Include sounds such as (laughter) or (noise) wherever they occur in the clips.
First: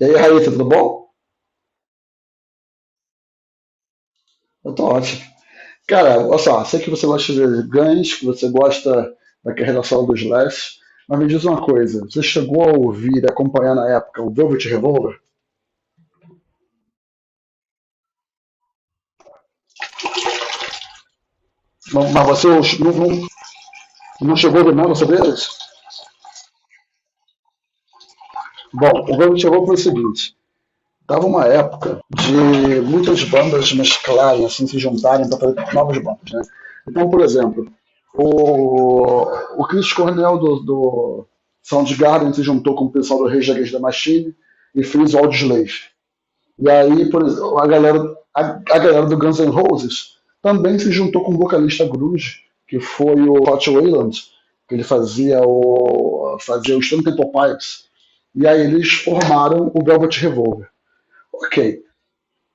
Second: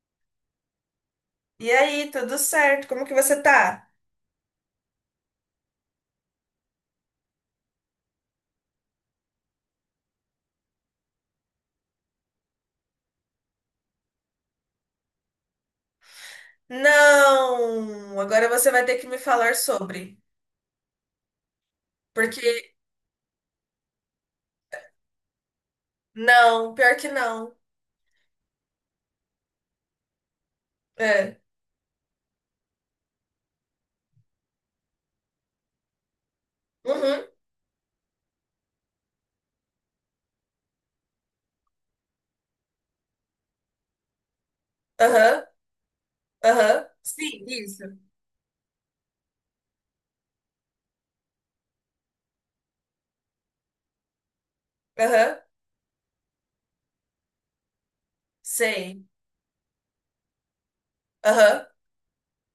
E aí, Raíssa, tudo bom? E aí, tudo certo? Como que você tá? Eu tô ótimo. Cara, olha só, sei que você gosta de ganhos, que você gosta da relação dos Slash, mas me diz uma coisa, você chegou a ouvir e acompanhar na época o Velvet Revolver? Não! Agora você vai ter que me falar sobre. Não, mas você Porque, não, não, não chegou a ouvir nada sobre eles? não, pior que não. Bom, o Velvet Revolver foi o seguinte, tava É. uma época de muitas bandas mesclarem, assim, se juntarem para fazer novas bandas, né? Então, por Uhum, exemplo, o, o Chris Cornell do Soundgarden se juntou com o pessoal do Rage Against the Machine e fez o aham, Audislays. E aham. aí, por Sim, exemplo, a isso. galera, a galera do Guns N' Roses também se juntou com o vocalista grunge, que foi o Scott Wayland, que ele Aham, fazia o Stone Temple Pilots. E aí eles sei. formaram o Velvet Revolver. Aham, Ok.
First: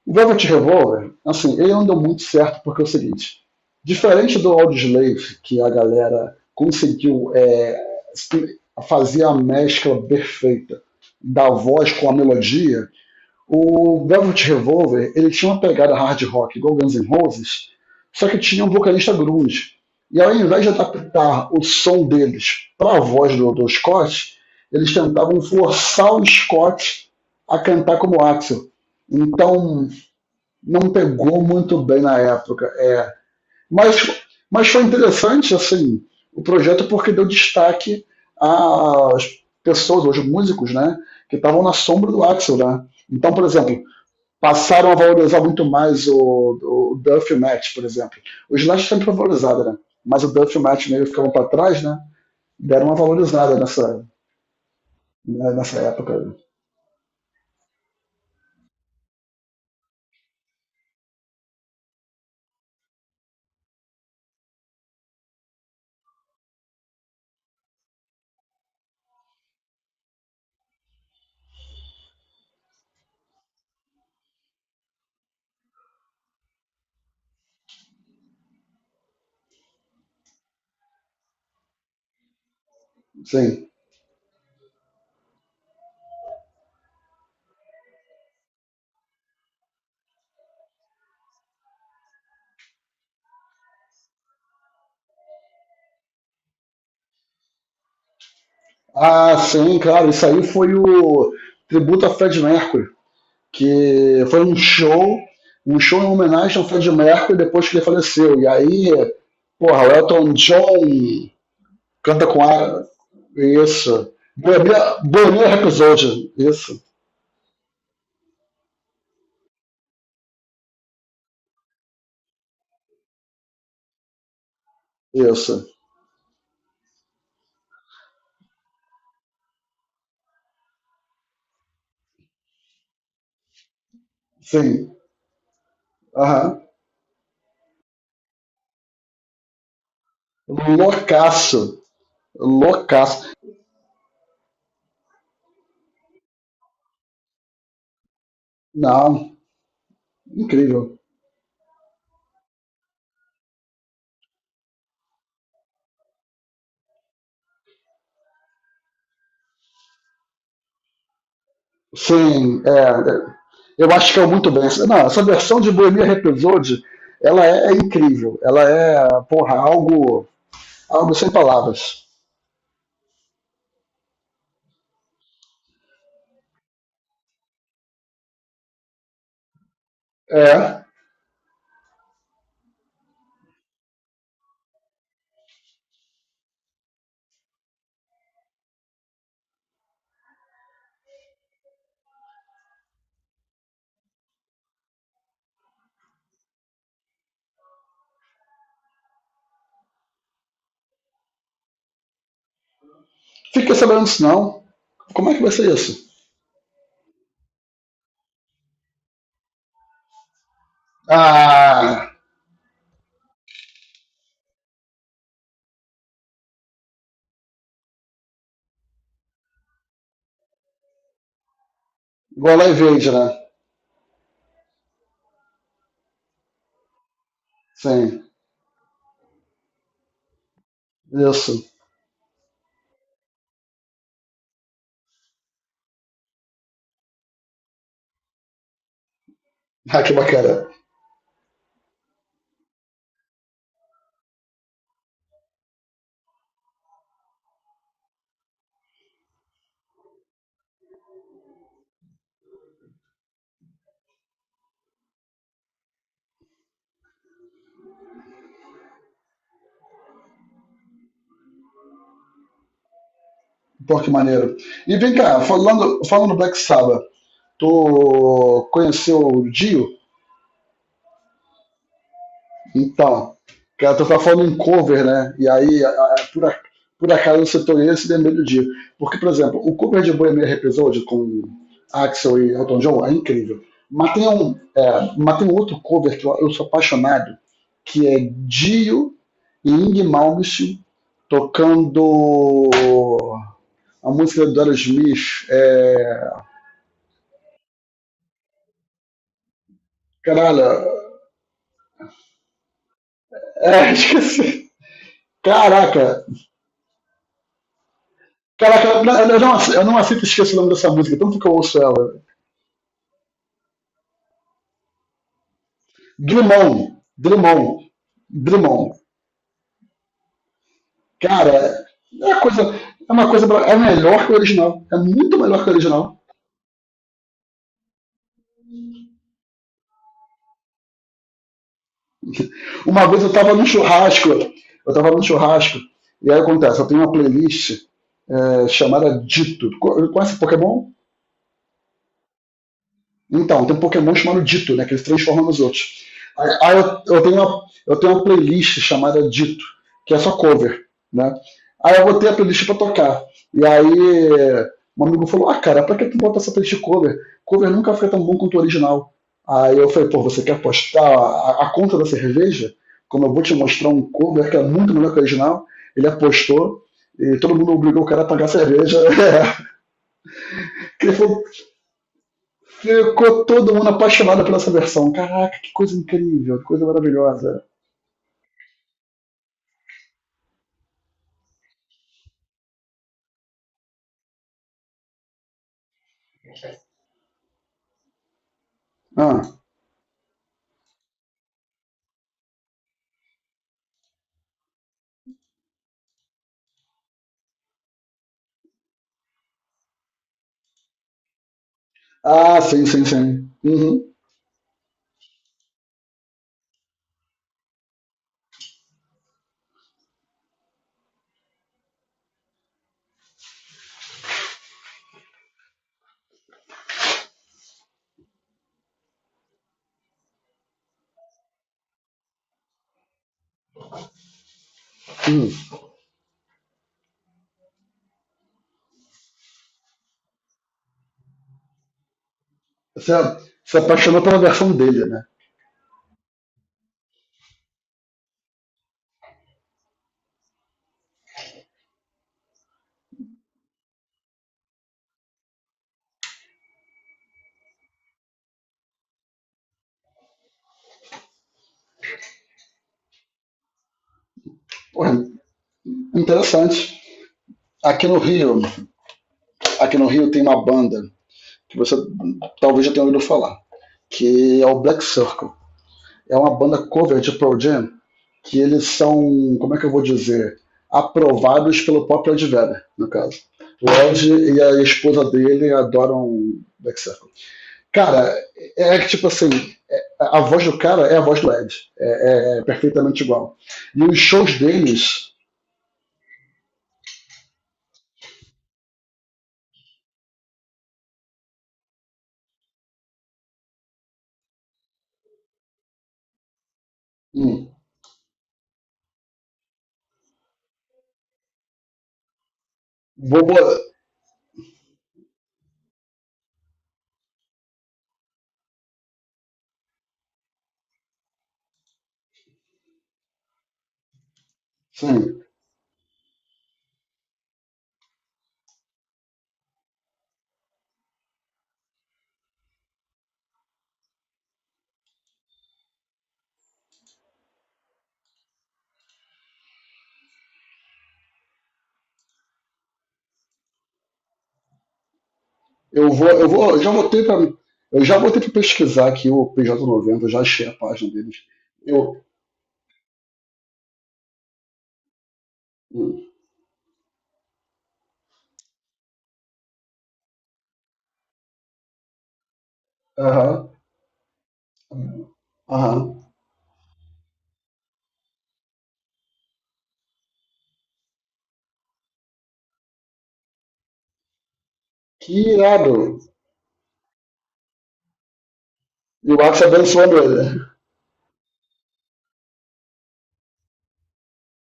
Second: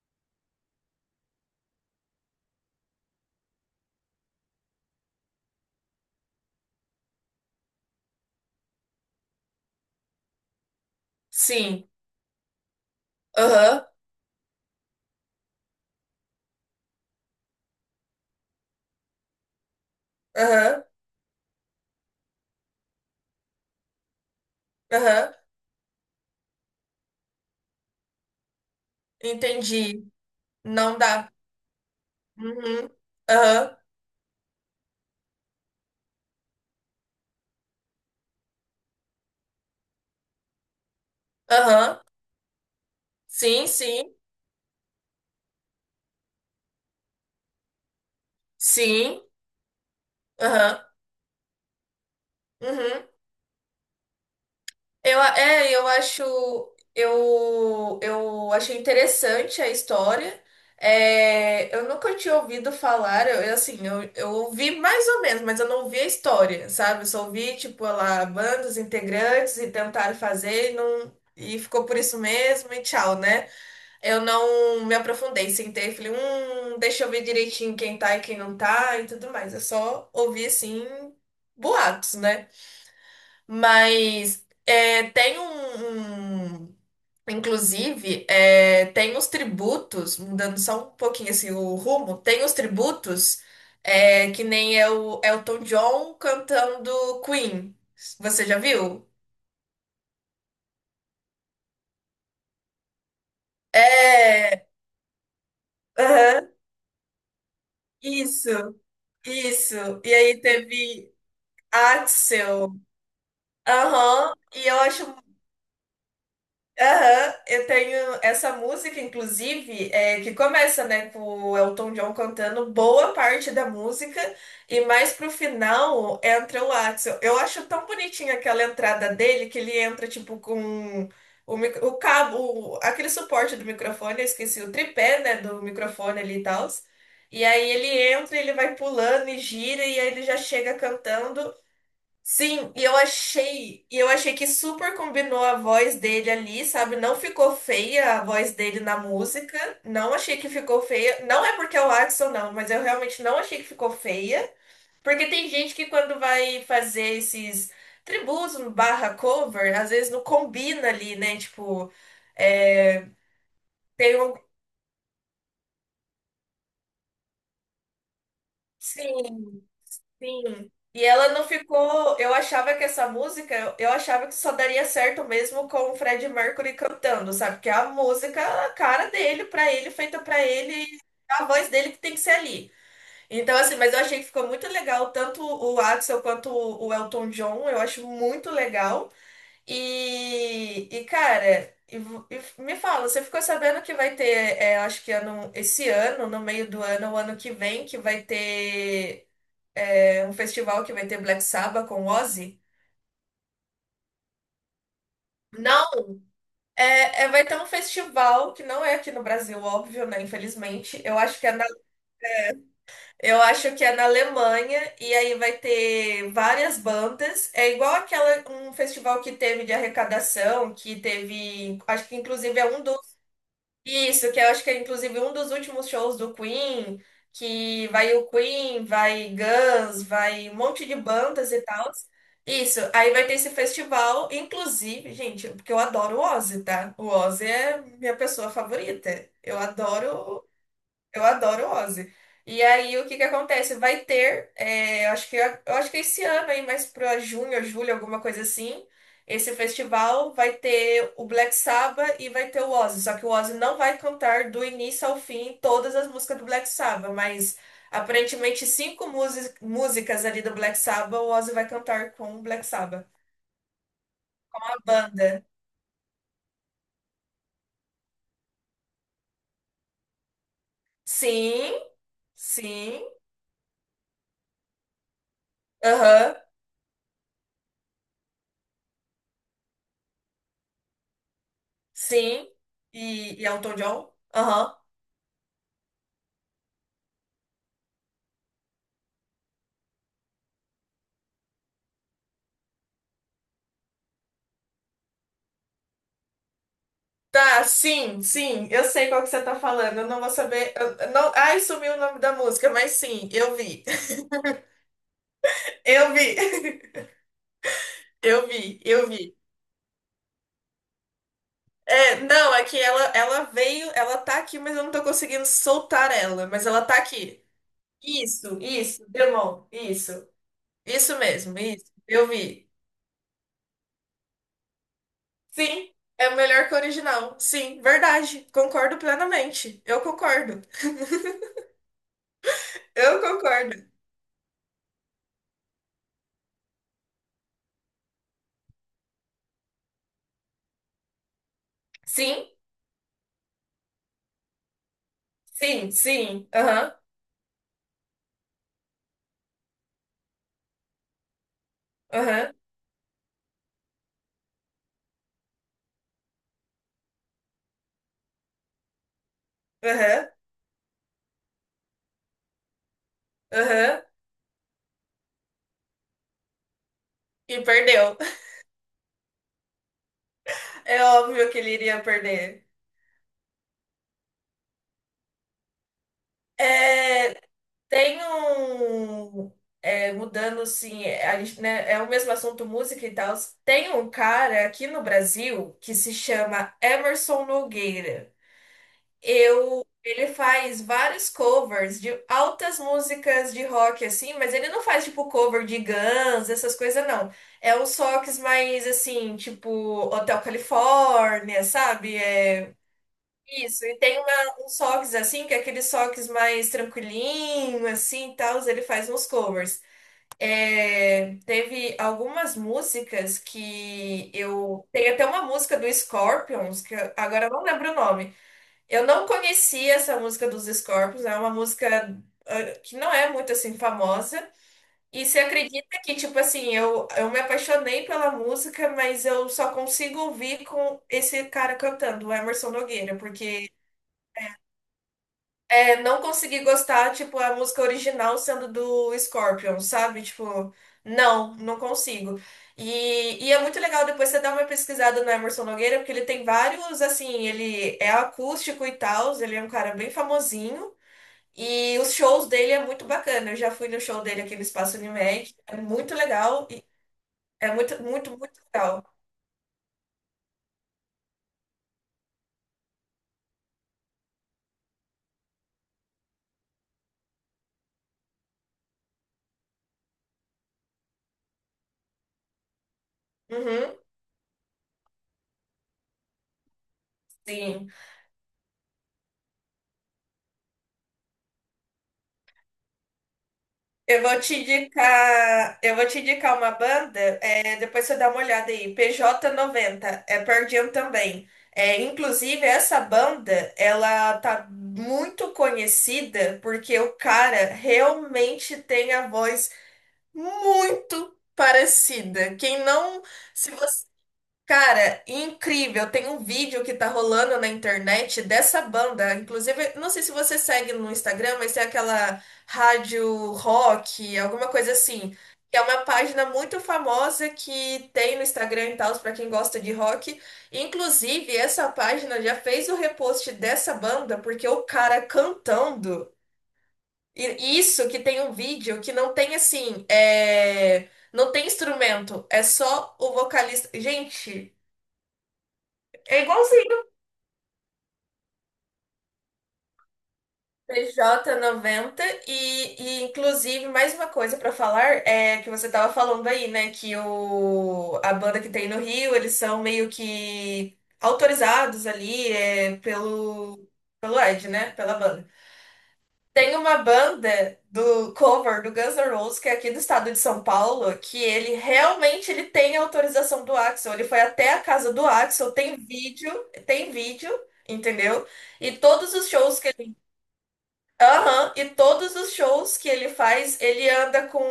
O Velvet Revolver, assim, ele não deu muito certo porque é o seguinte, diferente do Audioslave, que a galera conseguiu fazer a mescla perfeita da sim. voz com a melodia, Aham, o Velvet Revolver, ele tinha uma pegada hard rock igual Guns N' Roses, só que tinha um vocalista grunge. E ao invés de aham, adaptar o som deles para a voz do Scott, eles aham. tentavam forçar o Scott a cantar como Axel. Então, Entendi. não Não dá. pegou muito bem na época. Uhum, aham, mas, mas foi interessante assim o projeto porque deu destaque às pessoas, aos músicos, né, que estavam na aham. sombra do Axel, né? Então, por Sim, exemplo, sim, passaram a valorizar muito mais o Duff Match, por exemplo. O Slash sempre foi sim. valorizado, né? Mas o Duff Aham, Match meio ficavam para trás, né? Deram uma uhum. valorizada nessa, Eu, a- né, é, nessa eu acho, época. eu achei interessante a história. É, eu nunca tinha ouvido falar, eu, assim, eu ouvi mais ou menos, mas eu não ouvi a história, sabe? Eu só ouvi, tipo, lá, bandas, integrantes e tentaram fazer e não, e ficou por isso mesmo e tchau, né? Eu não me aprofundei, sentei e falei, deixa eu ver direitinho quem tá e quem não tá e tudo mais. Eu só ouvi, assim, boatos, né? Sim. Mas é, inclusive, tem os tributos, mudando só um pouquinho assim, o rumo, tem os tributos, que nem é o Elton John cantando Queen. Você já viu? Ah, sim, claro. Isso aí foi o tributo a Fred Mercury, que foi É, um show em aham, homenagem ao Freddie Mercury depois que ele faleceu. E isso, aí, isso. porra, o E Elton aí teve John canta com Axel. a. Isso. Aham, e eu acho Bonilla Episode. Isso, Aham, eu tenho essa música, inclusive, que começa, né, com o Elton John cantando boa parte da música e mais pro isso. final entra o Axl. Eu acho tão bonitinha aquela entrada dele que ele entra, tipo, com o cabo, aquele suporte do microfone, eu esqueci, o Sim. tripé, né, do microfone ali e Aham. tal. E aí ele entra, ele vai pulando e gira e aí ele já chega cantando. Loucaço. Sim, e eu Loucaço. achei, e eu achei que super combinou a voz dele ali, sabe? Não ficou feia a voz dele na Não, música. Não achei que ficou incrível. feia. Não é porque é o Axl, não, mas eu realmente não achei que ficou feia. Porque tem gente que quando vai fazer esses tributos barra cover, às vezes não combina ali, né? Tipo, Sim, é, eu acho que tem é um. muito bem. Não, essa versão de Bohemian Rhapsody, ela é incrível. Ela é, porra, Sim. algo, Sim. E algo ela sem não palavras. ficou. Eu achava que essa música, eu achava que só daria certo mesmo com o Fred Mercury cantando, sabe? Que a música, a cara dele, pra ele, feita pra É, ele, a voz dele que tem que ser ali. Então, assim, mas eu achei que ficou muito legal, tanto o Axel quanto o Elton John, eu acho muito legal. E, cara, e me fala, você ficou sabendo que vai ter, acho que ano, esse ano, no meio do ano, o ano que vem, que vai ter. É um festival que vai ter Black Sabbath com Ozzy? fiquei sabendo disso não. Como é que vai ser Não, isso? Vai ter um festival que não é aqui no Brasil, óbvio, né? Infelizmente. Eu acho que é na, Ah, eu acho que é na Alemanha e aí vai ter várias bandas. É igual aquela um festival que teve de arrecadação, que teve, acho que inclusive igual é a um dos. Evade, né? Isso, que eu acho que é inclusive um dos últimos shows do Queen, que vai o Sim, Queen, vai Guns, vai um monte de bandas e isso. (laughs) tal. Isso, aí vai ter esse festival, inclusive, gente, porque eu adoro o Ozzy, tá? O Ozzy é minha pessoa favorita. Eu Ah, que adoro bacana. Ozzy. E aí, o que que acontece? Vai ter, é, acho que, eu acho que esse ano aí, mais pra junho, julho, alguma coisa assim, esse festival vai ter o Black Sabbath e vai ter o Ozzy. Só que o Ozzy não vai cantar do início ao fim todas as músicas do Black Sabbath, mas aparentemente cinco músicas ali do Black Sabbath, o Ozzy vai cantar com o Black Sabbath. Pô, que maneiro. A E vem cá, banda. Falando do Black Sabbath, tu conheceu o Dio? Sim, sim, Então, cara, tu tá falando em cover, né? E aí, aham, por acaso, eu setorei esse vermelho do Dio. Porque, por exemplo, o cover de Bohemian Rhapsody com Axel sim. e Elton John é E, incrível. Elton Mas John? tem um, Aham. Mas tem um outro cover que eu sou apaixonado, que é Dio e Ing Malmsteen tocando a música do Aerosmith. É... Tá, sim, sim, eu sei qual que você tá falando. Eu não vou Caralho, saber. Eu (laughs) não, ai, sumiu o nome da música, mas sim, eu vi. é, (laughs) esqueci. Eu Caraca, vi. (laughs) Eu vi, caraca, eu vi. Eu não aceito esquecer o nome dessa música, tanto que eu ouço É, ela. não, é que ela veio, ela tá aqui, mas eu não tô conseguindo soltar ela, mas ela tá Drummond, aqui. Drummond, Isso, Drummond. isso, Demon, isso. Isso Cara, mesmo, isso. é Eu uma coisa, vi. é uma coisa, é melhor que o original, é muito melhor que o Sim, original. é melhor que o original. Sim, verdade. Concordo plenamente. Eu concordo. Uma Eu vez eu estava num concordo. churrasco, eu estava num churrasco, e aí acontece, eu tenho uma playlist chamada Dito. Conhece Pokémon? Sim, Então, tem um Pokémon chamado Ditto, né? Que ele se transforma nos sim, outros. sim. Aí Aham, eu tenho uma playlist chamada Ditto, que é só cover, né? Aí eu botei a aham, playlist pra tocar. E aí um amigo falou, ah, cara, pra que tu bota essa playlist cover? Cover nunca foi tão bom quanto o original. Aí eu falei, pô, aham. você quer postar a conta da cerveja? Como eu vou te mostrar um Aham, cover que é muito melhor que o original, ele apostou e todo e mundo obrigou o perdeu. cara a pagar a cerveja. (laughs) É Ele falou, óbvio que ele iria perder. ficou todo mundo apaixonado pela essa versão. Caraca, que coisa incrível, que coisa É, maravilhosa. tem um. Mudando, assim, a gente, né, é o mesmo assunto, música e tal. Tem um cara aqui no Brasil que se chama Emerson Nogueira. Ah, Ele faz vários covers de altas músicas de rock, assim, mas ele não faz, tipo, cover de Guns, essas coisas, não. É uns rocks mais, assim, tipo, Hotel California, sabe? ah sim, sim, sim. Isso, e Uhum, tem uns socks assim, que é aqueles socks mais tranquilinho, assim, e tal, ele faz uns covers. É, teve algumas músicas que eu... Tem até uma música do Scorpions, agora eu não lembro o nome. Eu não conhecia essa música dos Scorpions, é uma música que não é muito, assim, famosa. E você uhum. acredita que, tipo assim, eu me apaixonei pela música, mas eu só consigo ouvir com esse cara cantando, o Emerson Você Nogueira, porque... se apaixonou pela versão dele, né? É não consegui gostar, tipo, a música original sendo do Scorpion, sabe? Tipo, não, não consigo. E, é muito legal depois você dar uma pesquisada no Emerson Nogueira, porque ele tem vários, assim, ele é acústico e tal, ele é um cara bem famosinho. E os shows dele é muito bacana. Eu já fui no show dele aqui no Espaço Porra, Unimed. É muito legal. interessante. É muito, Aqui no muito, muito Rio, legal. aqui no Rio tem uma banda que você talvez já tenha ouvido falar, que é o Black Circle. É uma banda cover de Pearl Jam, que eles são, como é que eu vou dizer, aprovados pelo próprio Ed Vedder, no caso. O Uhum, Ed e a esposa dele adoram Black Circle. sim. Cara, é que tipo assim, a voz do cara é a voz do Ed. É perfeitamente igual. E os Eu vou te shows deles, indicar, eu vou te indicar uma banda, é, depois você dá uma olhada aí, PJ90 é Pearl Jam também. É, inclusive, essa banda, ela tá muito conhecida porque o hum, cara realmente tem a voz muito parecida. Quem não, vou, se você. Cara, incrível! Tem um vídeo que tá rolando na internet dessa banda. Inclusive, não sei se você segue no Instagram, mas tem aquela rádio rock, alguma coisa assim. sim, Que é uma página muito famosa que tem no Instagram e tal, pra quem gosta de rock. Inclusive, essa página já fez o repost dessa banda, porque o cara cantando. E isso que tem um vídeo que não tem assim. É... Não tem instrumento, é só o vocalista. Gente. É eu vou, igualzinho. Eu já voltei para pesquisar aqui o PJ90, eu já achei a página deles. pj Eu, noventa e inclusive mais uma coisa pra falar é que você hum, tava falando aí, né, que o a banda que tem no Rio, eles são meio que autorizados ali é, aham, pelo Ed, né, pela banda. aham. Tem uma banda do cover do Guns N' Roses que é aqui do estado de São Paulo, que ele realmente ele tem autorização do Axl, ele foi até a casa do Que Axl, irado. Tem vídeo, entendeu? E E todos o os Axel shows que abençoando ele. Aham, e todos os shows que ele faz, ele anda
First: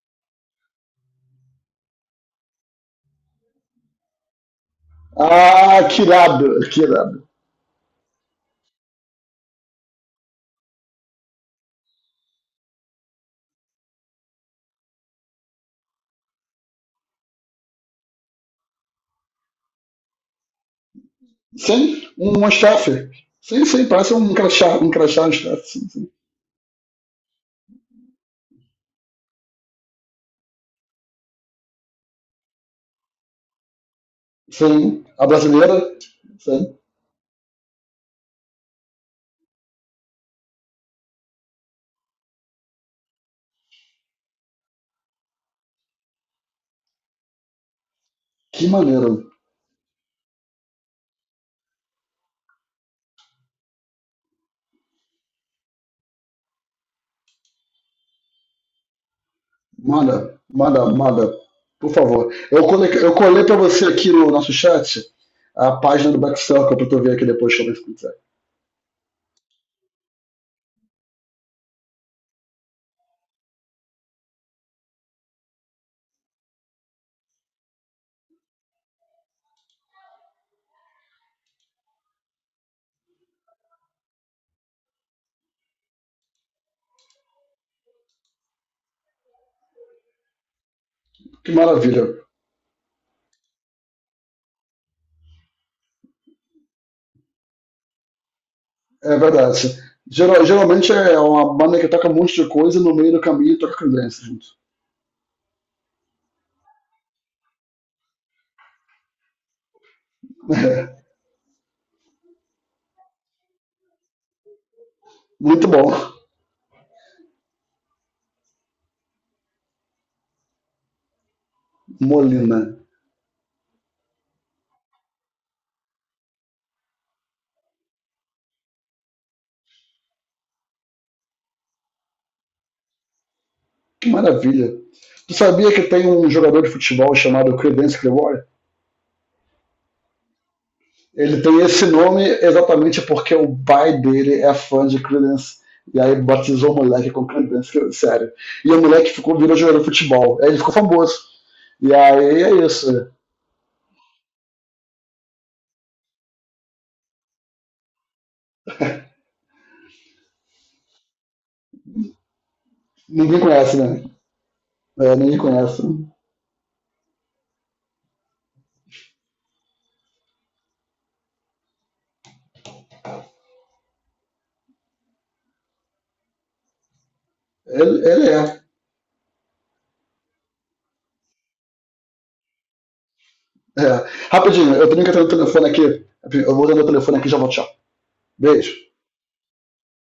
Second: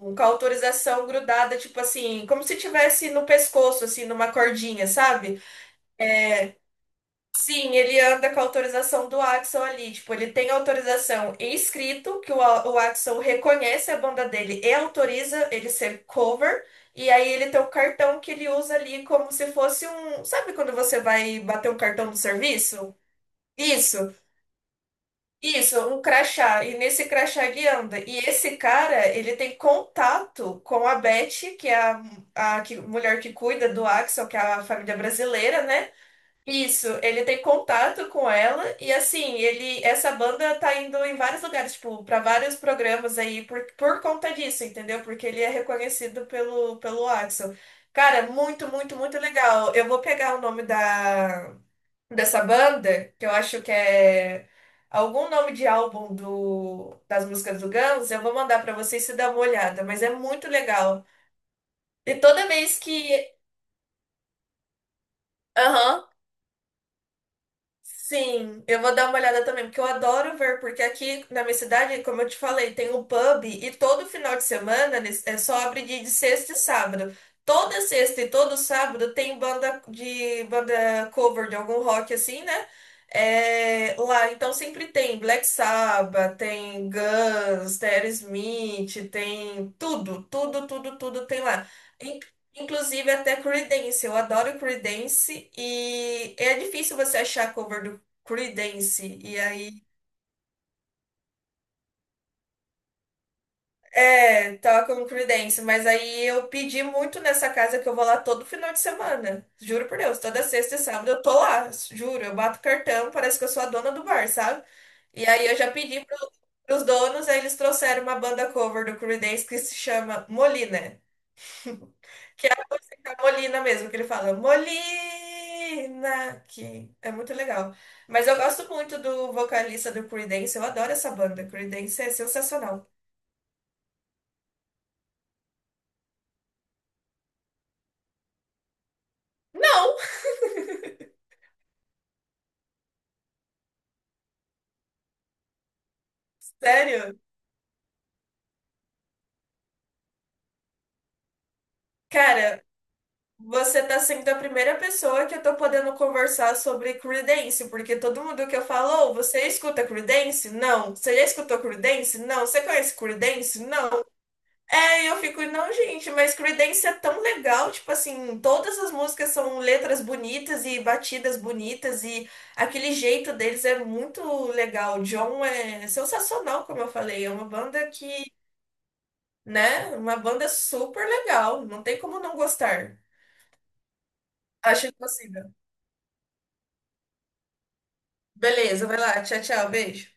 com a autorização grudada, tipo assim, como se tivesse no pescoço, assim, numa cordinha, sabe? Ah, que irado, que irado. Sim, ele anda com a autorização do Axl ali, tipo, ele tem autorização em escrito, que o, o Axl reconhece a banda dele e autoriza ele ser cover, e aí ele tem o cartão que ele usa ali como se fosse um, sabe quando você vai bater um Sim, cartão do um staff. serviço? Sim, sim, parece Isso. um crachá, um crachá, um staff. Isso, um crachá. E nesse crachá ele anda. E esse cara, ele tem contato com a Beth, que é a mulher que cuida do Axel, que é a Sim, família a brasileira, brasileira. né? Sim. Isso, ele tem contato com ela e assim, ele essa banda tá indo em vários lugares, tipo, para vários programas aí por conta disso, entendeu? Porque ele é reconhecido pelo Axel. Cara, Que muito, muito, maneiro. muito legal. Eu vou pegar o nome da dessa banda, que eu acho que é algum nome de álbum das músicas do Guns, eu vou mandar pra vocês se dar uma olhada, mas é Manda, muito manda, legal. manda. Por E favor. toda vez que, Eu colei para você aqui no nosso chat a aham, página do Back Circle pra tu ver aqui depois também se quiser. sim, eu vou dar uma olhada também, porque eu adoro ver, porque aqui na minha cidade, como eu te falei, tem um pub e todo final de semana é só abre de, sexta e sábado. Toda sexta e todo sábado tem banda de banda cover de algum rock assim, né? É, lá, então sempre tem Black Sabbath, tem Guns, tem Aerosmith, tem tudo, tudo, tudo, tudo tem Que lá. maravilha. Inclusive até Creedence, eu adoro Creedence e é difícil você achar cover do Creedence. É E aí, verdade. Geralmente é uma banda que toca um monte de coisa e no meio do caminho toca credência junto. é, toca um Creedence, mas aí eu pedi muito nessa casa que eu vou lá todo final de semana. Juro por Deus, toda sexta e sábado eu tô lá, juro, eu bato cartão, parece que eu sou a dona do bar, sabe? E aí eu Muito já bom. pedi pros donos, aí eles trouxeram uma banda cover do Creedence que se chama Molina. (laughs) É Molina. a Molina mesmo, que ele fala, Molina, que é muito legal. Mas eu gosto muito do vocalista do Creedence, eu adoro essa banda. Creedence é sensacional. Que maravilha. Tu sabia que tem um jogador de futebol chamado Credence Clearwater? Não, Ele tem esse nome exatamente porque o pai dele é fã de Creedence. E aí batizou o moleque sério? com Creedence, sério. E o moleque ficou, virou jogador de futebol. Aí ele ficou famoso. E aí Cara, é isso. você tá sendo a primeira pessoa que eu tô podendo conversar sobre Creedence, porque todo mundo que eu falo, "Oh, você escuta Creedence? Não. Você já escutou Creedence? Não. Você conhece Ninguém Creedence? conhece, né? Não. É, e É, eu ninguém fico, não, conhece. gente, mas Creedence é tão legal, tipo assim, todas as músicas são letras bonitas e batidas bonitas e aquele jeito deles é muito legal. O John é sensacional, como eu falei, é uma banda Ele que, é. né, uma banda super legal, não tem como não gostar. É. Rapidinho, Acho eu tenho que atender o impossível. telefone aqui. Eu vou atender o telefone aqui e já volto, tchau. Beijo. Beleza, vai lá, tchau, tchau, beijo.